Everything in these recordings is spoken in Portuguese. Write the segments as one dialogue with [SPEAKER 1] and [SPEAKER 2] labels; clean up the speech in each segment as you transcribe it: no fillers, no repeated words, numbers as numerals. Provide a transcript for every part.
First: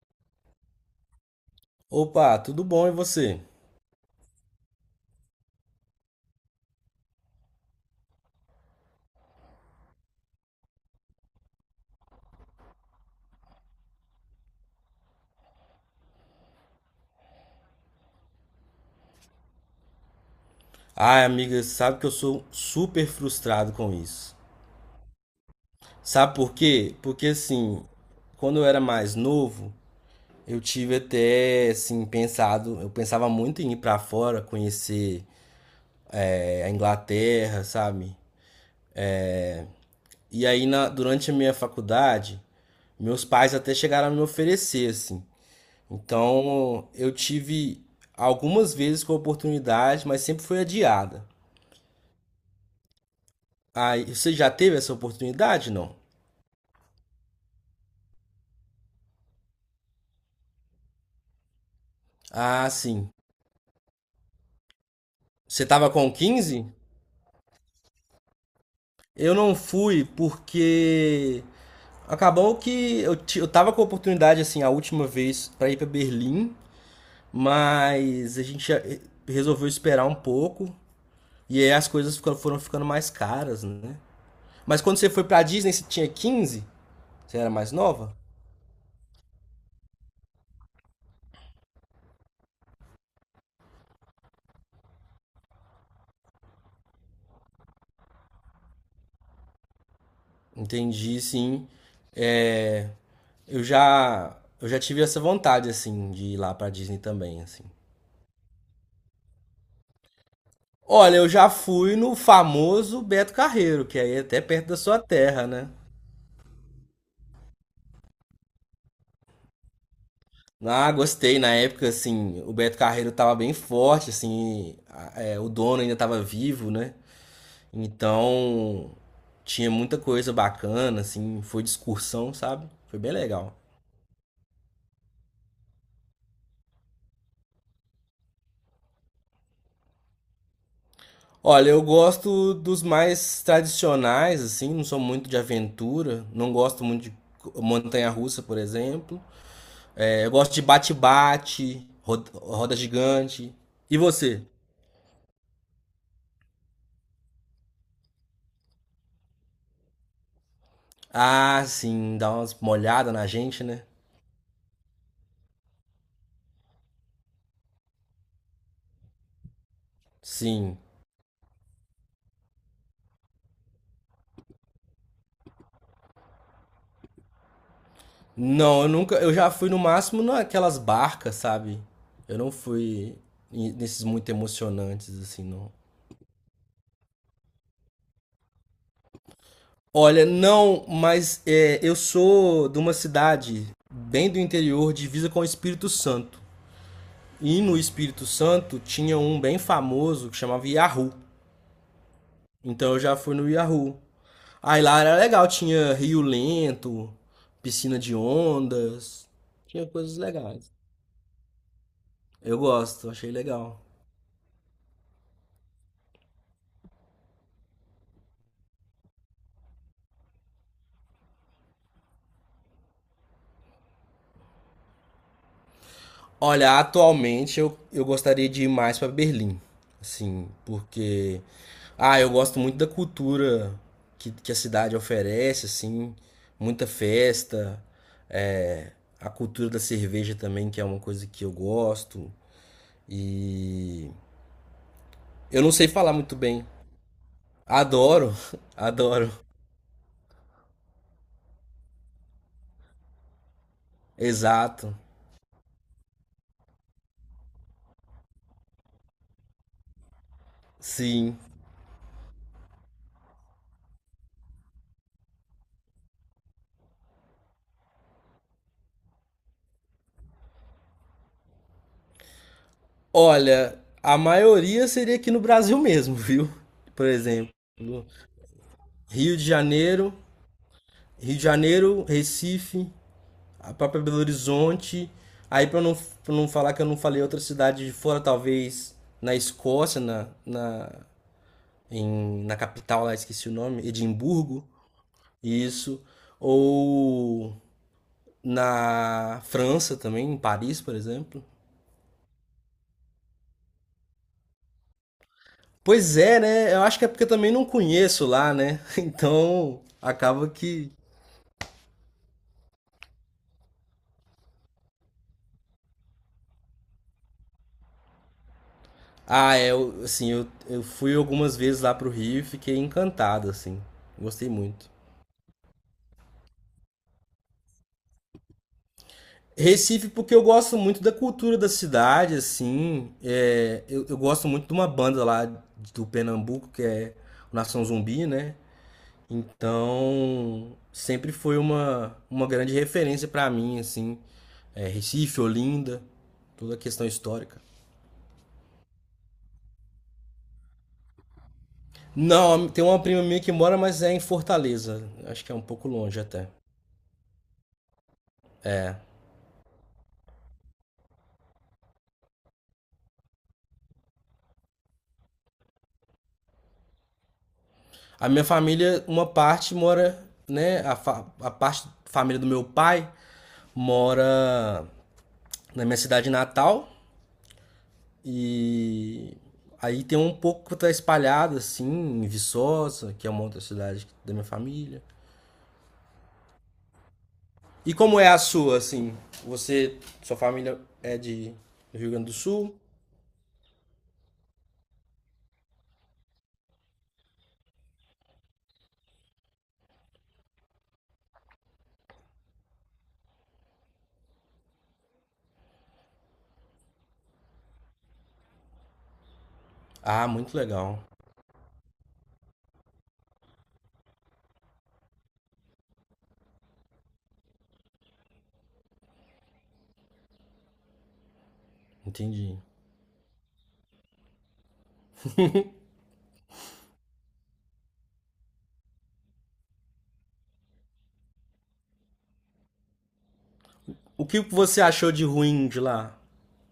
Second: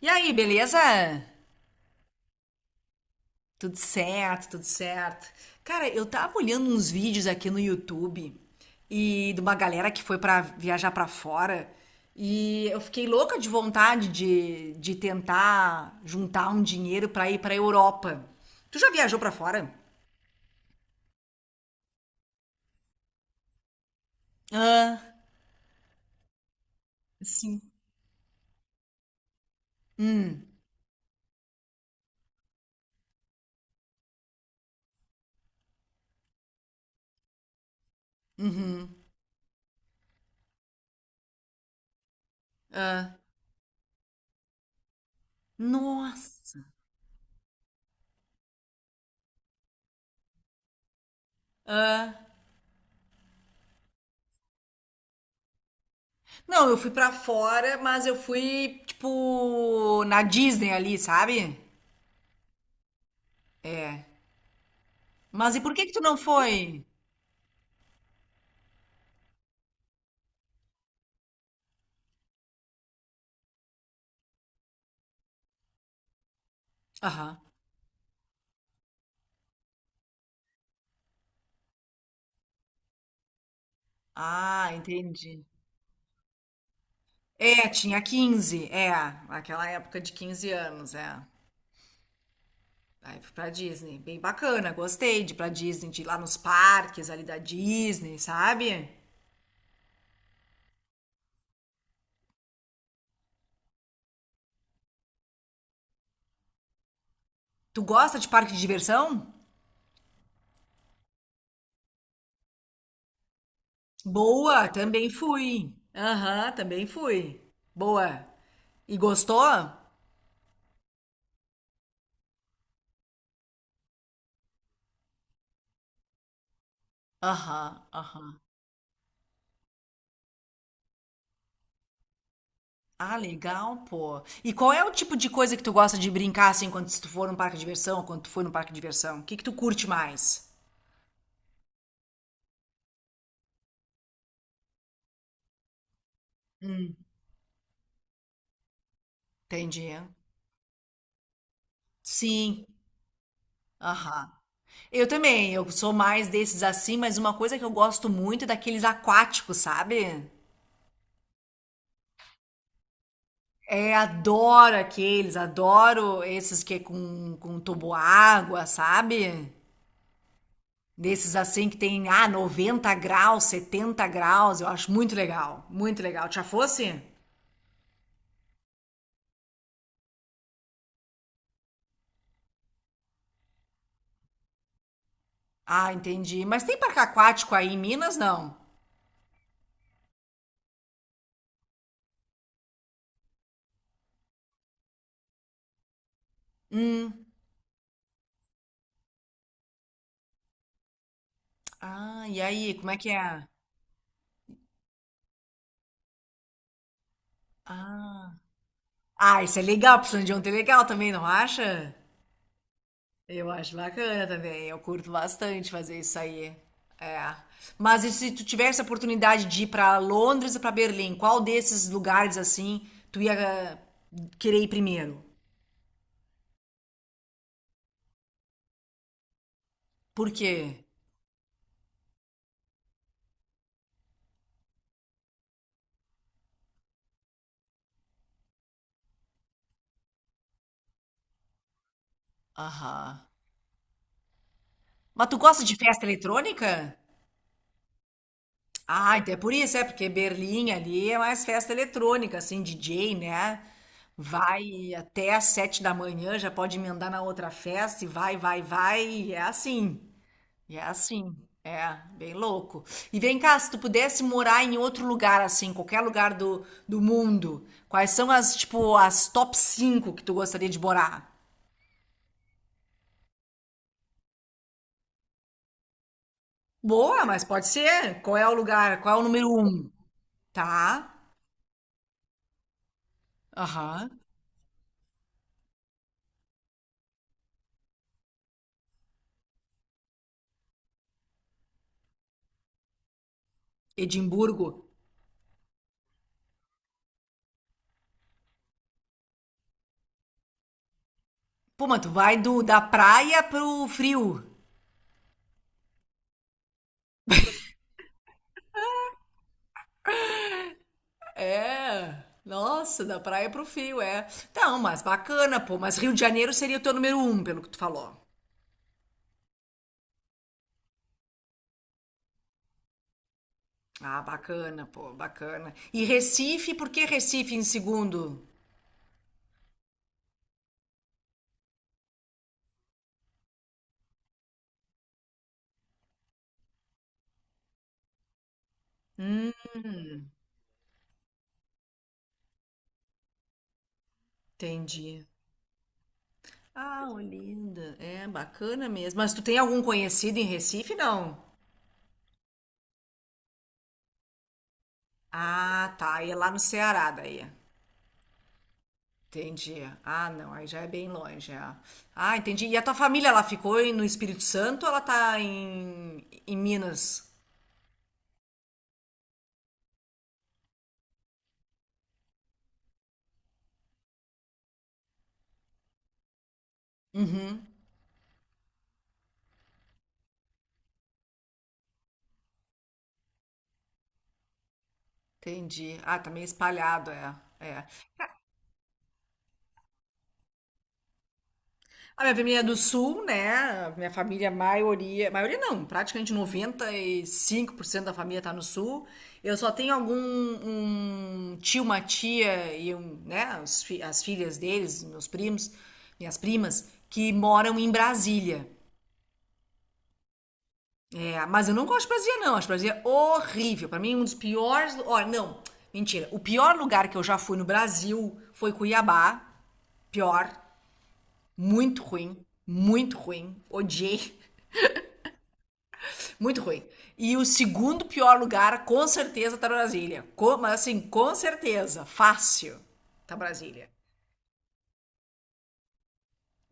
[SPEAKER 1] E aí, beleza?
[SPEAKER 2] Opa, tudo bom e você?
[SPEAKER 1] Tudo certo, tudo certo. Cara, eu tava olhando uns vídeos aqui no YouTube e de uma galera que foi pra viajar pra fora e eu fiquei louca de vontade de tentar juntar um dinheiro pra ir pra Europa. Tu já viajou pra fora?
[SPEAKER 2] Ai, amiga, sabe que eu sou super frustrado com isso.
[SPEAKER 1] Ah.
[SPEAKER 2] Sabe por quê? Porque
[SPEAKER 1] Sim.
[SPEAKER 2] assim, quando eu era mais novo, eu tive até assim pensado, eu pensava muito em ir pra fora, conhecer a Inglaterra, sabe? E aí durante a minha faculdade,
[SPEAKER 1] ah,
[SPEAKER 2] meus pais até chegaram a me oferecer assim.
[SPEAKER 1] Nossa.
[SPEAKER 2] Então, eu tive algumas vezes com a oportunidade, mas sempre foi adiada.
[SPEAKER 1] Ah.
[SPEAKER 2] Aí, você já teve essa oportunidade, não?
[SPEAKER 1] Não, eu fui pra fora, mas eu fui tipo na Disney ali, sabe?
[SPEAKER 2] Ah, sim.
[SPEAKER 1] É. Mas e
[SPEAKER 2] Você
[SPEAKER 1] por que
[SPEAKER 2] tava
[SPEAKER 1] que tu
[SPEAKER 2] com
[SPEAKER 1] não
[SPEAKER 2] 15?
[SPEAKER 1] foi?
[SPEAKER 2] Eu não fui porque acabou que eu, ti- eu tava com a oportunidade, assim, a última vez pra ir pra Berlim,
[SPEAKER 1] Aham.
[SPEAKER 2] mas a gente já- eh, resolveu esperar um pouco e aí as coisas foram ficando mais caras, né?
[SPEAKER 1] Ah,
[SPEAKER 2] Mas quando você foi pra
[SPEAKER 1] entendi.
[SPEAKER 2] Disney, você tinha 15? Você era
[SPEAKER 1] É,
[SPEAKER 2] mais
[SPEAKER 1] tinha
[SPEAKER 2] nova?
[SPEAKER 1] 15 é, aquela época de 15 anos, é. Aí fui pra Disney, bem bacana, gostei de ir pra Disney, de ir lá nos parques ali da Disney, sabe?
[SPEAKER 2] Entendi, sim. É, eu já tive essa vontade, assim, de ir lá pra Disney também, assim.
[SPEAKER 1] Tu gosta de parque de diversão?
[SPEAKER 2] Olha, eu já fui no famoso Beto Carreiro, que aí é até
[SPEAKER 1] Boa,
[SPEAKER 2] perto da sua
[SPEAKER 1] também
[SPEAKER 2] terra, né?
[SPEAKER 1] fui. Aham, também fui. Boa. E gostou?
[SPEAKER 2] Ah, gostei. Na época, assim, o Beto Carreiro tava bem forte, assim, o dono ainda tava vivo, né?
[SPEAKER 1] Aham, aham.
[SPEAKER 2] Então, tinha muita coisa bacana, assim, foi de excursão, sabe? Foi bem
[SPEAKER 1] Ah,
[SPEAKER 2] legal.
[SPEAKER 1] legal, pô. E qual é o tipo de coisa que tu gosta de brincar assim quando se tu for num parque de diversão, quando tu foi num parque de diversão? O que que tu curte mais?
[SPEAKER 2] Olha, eu gosto dos mais tradicionais, assim, não sou muito de aventura, não gosto muito de montanha-russa, por exemplo.
[SPEAKER 1] Entendi.
[SPEAKER 2] É, eu gosto de bate-bate, roda,
[SPEAKER 1] Sim.
[SPEAKER 2] roda gigante. E
[SPEAKER 1] Aham.
[SPEAKER 2] você?
[SPEAKER 1] Eu também, eu sou mais desses assim, mas uma coisa que eu gosto muito é daqueles aquáticos, sabe?
[SPEAKER 2] Ah, sim, dá umas molhadas na gente, né?
[SPEAKER 1] É, adoro aqueles, adoro esses que é com água, sabe?
[SPEAKER 2] Sim.
[SPEAKER 1] Desses assim que tem, 90 graus, 70 graus, eu acho muito legal, muito legal. Já fosse?
[SPEAKER 2] Não, eu nunca. Eu já fui no máximo naquelas barcas, sabe? Eu não fui nesses muito emocionantes, assim, não.
[SPEAKER 1] Ah, entendi. Mas tem parque aquático aí em Minas, não?
[SPEAKER 2] Olha, não, mas é, eu sou de uma cidade bem do interior, divisa com o Espírito Santo. E no Espírito Santo tinha um bem famoso que chamava Yahoo.
[SPEAKER 1] Ah, e aí, como
[SPEAKER 2] Então
[SPEAKER 1] é
[SPEAKER 2] eu
[SPEAKER 1] que
[SPEAKER 2] já fui
[SPEAKER 1] é?
[SPEAKER 2] no Yahoo. Aí lá era legal, tinha rio lento, piscina de
[SPEAKER 1] Ah,
[SPEAKER 2] ondas,
[SPEAKER 1] ah, isso é
[SPEAKER 2] tinha
[SPEAKER 1] legal,
[SPEAKER 2] coisas
[SPEAKER 1] precisando de um ter
[SPEAKER 2] legais.
[SPEAKER 1] legal também, não acha?
[SPEAKER 2] Eu gosto, achei
[SPEAKER 1] Eu acho
[SPEAKER 2] legal.
[SPEAKER 1] bacana também, eu curto bastante fazer isso aí. É. Mas e se tu tivesse a oportunidade de ir para Londres e para Berlim, qual desses lugares assim tu ia querer ir primeiro?
[SPEAKER 2] Olha, atualmente eu gostaria de ir mais pra Berlim,
[SPEAKER 1] Por
[SPEAKER 2] assim,
[SPEAKER 1] quê?
[SPEAKER 2] porque ah, eu gosto muito da cultura que a cidade oferece, assim, muita festa, é, a cultura da cerveja também, que é uma coisa que eu gosto.
[SPEAKER 1] Aham.
[SPEAKER 2] E
[SPEAKER 1] Mas tu
[SPEAKER 2] eu
[SPEAKER 1] gosta
[SPEAKER 2] não
[SPEAKER 1] de
[SPEAKER 2] sei
[SPEAKER 1] festa
[SPEAKER 2] falar muito bem.
[SPEAKER 1] eletrônica?
[SPEAKER 2] Adoro,
[SPEAKER 1] Ah,
[SPEAKER 2] adoro.
[SPEAKER 1] então é por isso, é porque Berlim ali é mais festa eletrônica, assim, DJ, né? Vai
[SPEAKER 2] Exato.
[SPEAKER 1] até às 7 da manhã, já pode emendar na outra festa e vai, vai, vai, e é assim. E é assim,
[SPEAKER 2] Sim.
[SPEAKER 1] é, bem louco. E vem cá, se tu pudesse morar em outro lugar, assim, qualquer lugar do mundo, quais são as, tipo, as top 5 que tu gostaria de morar?
[SPEAKER 2] Olha, a maioria seria aqui no Brasil mesmo, viu? Por
[SPEAKER 1] Boa, mas
[SPEAKER 2] exemplo,
[SPEAKER 1] pode ser. Qual é o lugar? Qual é o
[SPEAKER 2] Rio de
[SPEAKER 1] número um?
[SPEAKER 2] Janeiro,
[SPEAKER 1] Tá.
[SPEAKER 2] Rio de Janeiro, Recife, a própria Belo
[SPEAKER 1] Aham.
[SPEAKER 2] Horizonte. Aí para não, pra não falar que eu não falei outra cidade de fora, talvez na Escócia, na capital lá, esqueci o nome, Edimburgo,
[SPEAKER 1] Edimburgo.
[SPEAKER 2] isso. Ou na França também, em Paris, por exemplo.
[SPEAKER 1] Pô, mas tu vai do, da praia pro frio.
[SPEAKER 2] Pois é, né? Eu acho que é porque eu também não conheço lá, né? Então acaba que.
[SPEAKER 1] É. Nossa, da praia pro frio, é. Não, mas bacana, pô. Mas Rio de Janeiro seria o teu número um pelo que tu falou.
[SPEAKER 2] Ah, é, eu fui algumas vezes lá pro Rio e fiquei encantado, assim.
[SPEAKER 1] Ah,
[SPEAKER 2] Gostei
[SPEAKER 1] bacana,
[SPEAKER 2] muito.
[SPEAKER 1] pô, bacana. E Recife, por que Recife em segundo?
[SPEAKER 2] Recife, porque eu gosto muito da cultura da cidade, assim. É, eu gosto muito de uma banda lá do Pernambuco, que é o Nação Zumbi, né?
[SPEAKER 1] Hum,
[SPEAKER 2] Então, sempre foi uma grande referência pra mim, assim. É,
[SPEAKER 1] entendi.
[SPEAKER 2] Recife, Olinda, toda a questão
[SPEAKER 1] Ah,
[SPEAKER 2] histórica.
[SPEAKER 1] Olinda, é bacana mesmo. Mas tu tem algum conhecido em Recife, não?
[SPEAKER 2] Não, tem uma prima minha que mora, mas é em Fortaleza. Acho que é um pouco
[SPEAKER 1] Ah,
[SPEAKER 2] longe
[SPEAKER 1] tá, e é
[SPEAKER 2] até.
[SPEAKER 1] lá no Ceará daí. Entendi. Ah, não, aí já é bem longe, é. Ah, entendi. E a tua família, ela ficou no Espírito Santo ou ela tá em Minas?
[SPEAKER 2] A minha família, uma parte mora, né? A parte família do meu pai mora na minha cidade natal e aí tem um pouco que tá espalhado assim em Viçosa, que é uma outra cidade da minha família.
[SPEAKER 1] Entendi. Ah, tá meio espalhado, é. É.
[SPEAKER 2] E como é a sua, assim? Você, sua família é de do Rio
[SPEAKER 1] A
[SPEAKER 2] Grande do
[SPEAKER 1] minha família é
[SPEAKER 2] Sul?
[SPEAKER 1] do sul, né? Minha família, a maioria, maioria não, praticamente 95% da família tá no sul. Eu só tenho algum um tio, uma tia e um, né, as filhas deles, meus primos, minhas primas, que moram em Brasília.
[SPEAKER 2] Ah, muito legal.
[SPEAKER 1] É, mas eu não gosto de Brasília, não. Acho Brasília horrível. Pra mim, um dos piores. Ó, não, mentira. O pior lugar que eu já fui no Brasil foi Cuiabá. Pior, muito ruim,
[SPEAKER 2] Entendi.
[SPEAKER 1] muito ruim. Odiei. Muito ruim. E o segundo pior lugar, com certeza, tá Brasília. Mas assim, com certeza. Fácil. Tá Brasília.
[SPEAKER 2] O que você achou de ruim de lá?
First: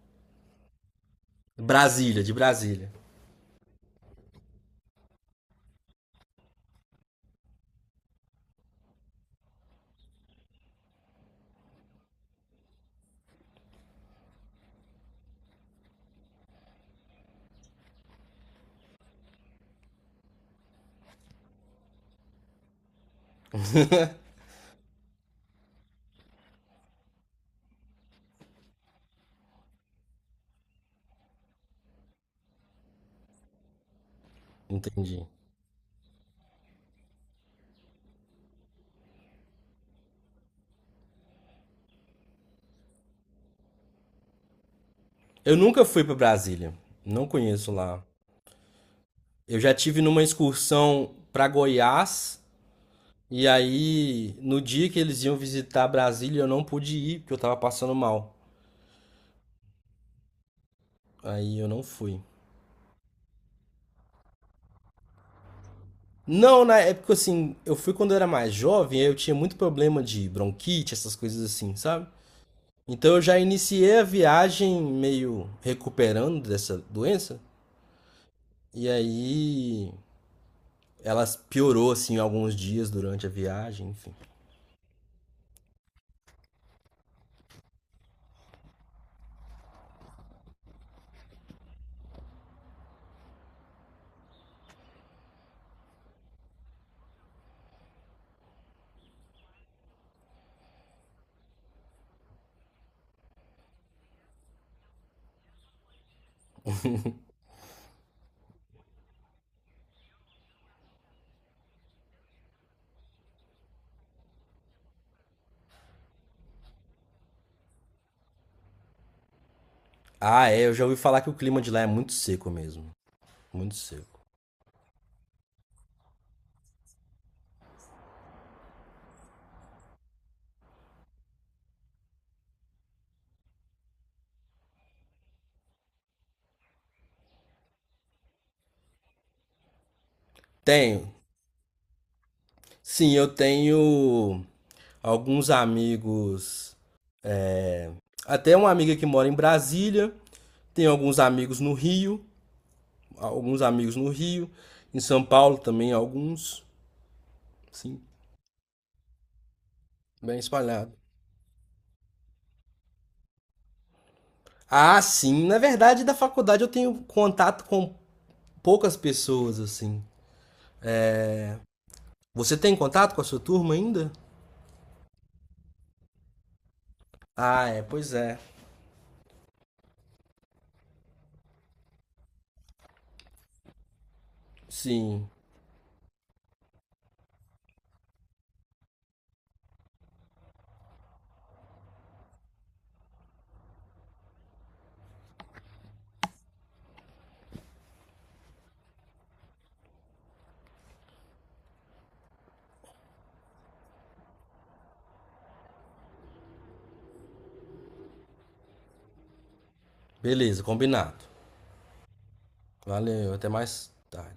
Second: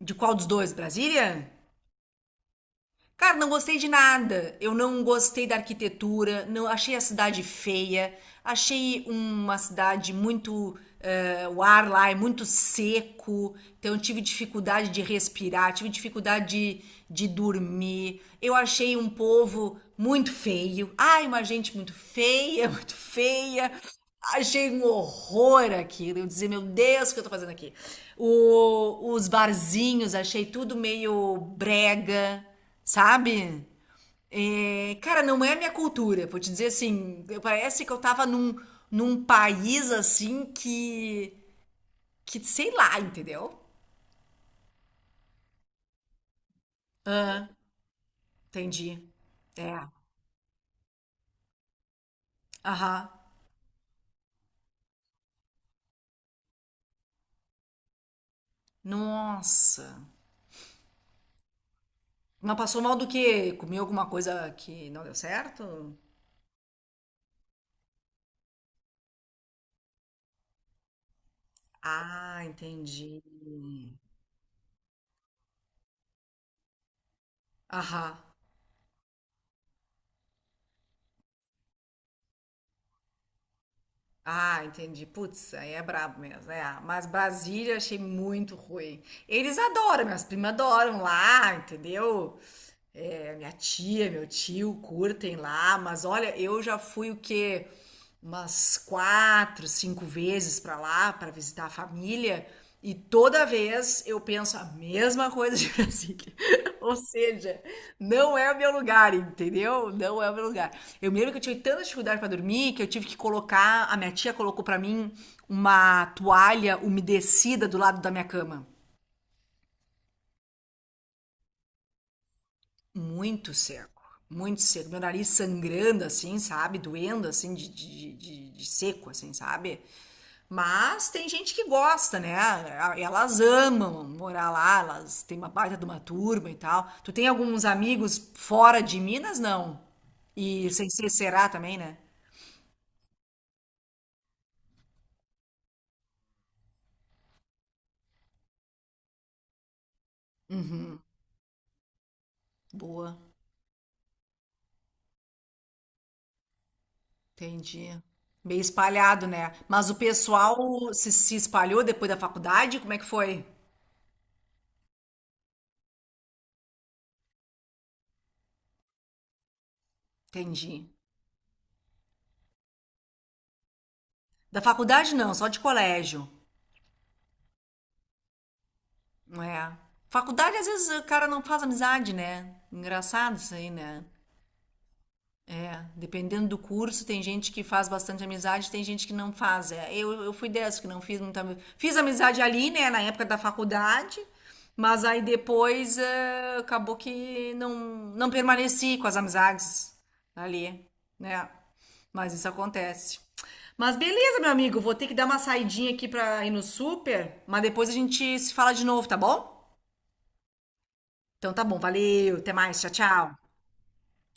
[SPEAKER 1] De qual dos dois? Brasília?
[SPEAKER 2] Brasília, de Brasília.
[SPEAKER 1] Cara, não gostei de nada. Eu não gostei da arquitetura, não achei a cidade feia, achei uma cidade muito o ar lá é muito seco, então eu tive dificuldade de respirar, tive dificuldade de dormir. Eu achei um povo muito feio. Ai, uma gente muito feia, muito feia. Achei um horror aquilo. Eu dizia, meu Deus, o que eu tô fazendo aqui? Os barzinhos, achei tudo meio brega. Sabe? É, cara,
[SPEAKER 2] Entendi.
[SPEAKER 1] não é a minha cultura. Vou te dizer assim, parece que eu tava num país assim que sei lá, entendeu?
[SPEAKER 2] Eu nunca fui para Brasília. Não
[SPEAKER 1] Ah,
[SPEAKER 2] conheço lá.
[SPEAKER 1] entendi.
[SPEAKER 2] Eu já
[SPEAKER 1] É.
[SPEAKER 2] tive numa excursão para Goiás
[SPEAKER 1] Aham.
[SPEAKER 2] e aí no dia que eles iam visitar Brasília eu não pude ir porque eu tava passando mal.
[SPEAKER 1] Nossa.
[SPEAKER 2] Aí eu não fui.
[SPEAKER 1] Mas passou mal do quê? Comeu alguma coisa que não deu certo?
[SPEAKER 2] Não, na época assim, eu fui quando eu era mais jovem, aí eu tinha muito problema de bronquite, essas coisas assim, sabe?
[SPEAKER 1] Ah,
[SPEAKER 2] Então
[SPEAKER 1] entendi.
[SPEAKER 2] eu já iniciei a viagem meio recuperando dessa doença.
[SPEAKER 1] Aham.
[SPEAKER 2] E aí ela piorou, assim, alguns dias durante a viagem, enfim.
[SPEAKER 1] Ah, entendi. Putz, aí é brabo mesmo. É. Mas Brasília achei muito ruim. Eles adoram, minhas primas adoram lá, entendeu? É, minha tia, meu tio curtem lá, mas olha, eu já fui o quê? Umas quatro, cinco vezes pra lá, pra visitar a família, e toda vez eu penso a mesma coisa de Brasília. Ou seja, não é o meu lugar, entendeu? Não é o meu lugar. Eu me lembro que eu tive tanta dificuldade pra dormir que eu tive que colocar, a minha tia colocou pra mim uma toalha umedecida do lado da minha cama.
[SPEAKER 2] Ah, é, eu já ouvi falar que o clima de lá é muito seco mesmo.
[SPEAKER 1] Muito
[SPEAKER 2] Muito
[SPEAKER 1] seco,
[SPEAKER 2] seco.
[SPEAKER 1] muito seco. Meu nariz sangrando, assim, sabe? Doendo, assim, de seco, assim, sabe? Mas tem gente que gosta, né? Elas amam morar lá, elas têm uma baita de uma turma e tal. Tu tem alguns amigos fora de Minas, não? E sem ser
[SPEAKER 2] Tenho.
[SPEAKER 1] Ceará também, né?
[SPEAKER 2] Sim, eu tenho alguns amigos. Até uma amiga que mora em Brasília. Tenho alguns amigos no Rio.
[SPEAKER 1] Boa,
[SPEAKER 2] Alguns amigos no Rio. Em São Paulo também, alguns.
[SPEAKER 1] entendi.
[SPEAKER 2] Sim,
[SPEAKER 1] Bem espalhado, né? Mas o
[SPEAKER 2] bem
[SPEAKER 1] pessoal
[SPEAKER 2] espalhado.
[SPEAKER 1] se espalhou depois da faculdade? Como é que foi?
[SPEAKER 2] Ah, sim. Na verdade, da faculdade eu tenho contato com poucas pessoas, assim.
[SPEAKER 1] Entendi.
[SPEAKER 2] Você tem contato com a sua turma ainda?
[SPEAKER 1] Da faculdade não, só de colégio.
[SPEAKER 2] Ah, é, pois é.
[SPEAKER 1] É. Faculdade, às vezes, o cara não faz amizade, né? Engraçado isso aí, né?
[SPEAKER 2] Sim.
[SPEAKER 1] É, dependendo do curso, tem gente que faz bastante amizade, tem gente que não faz. É, eu fui dessa que não fiz muita. Fiz amizade ali, né, na época da faculdade, mas aí depois é, acabou que não permaneci com as amizades ali, né? Mas isso acontece. Mas beleza, meu amigo, vou ter que dar uma saidinha aqui pra ir no super, mas depois a gente se fala de novo, tá bom?
[SPEAKER 2] Beleza, combinado.
[SPEAKER 1] Então tá bom, valeu, até mais, tchau,
[SPEAKER 2] Valeu,
[SPEAKER 1] tchau.
[SPEAKER 2] até mais tarde.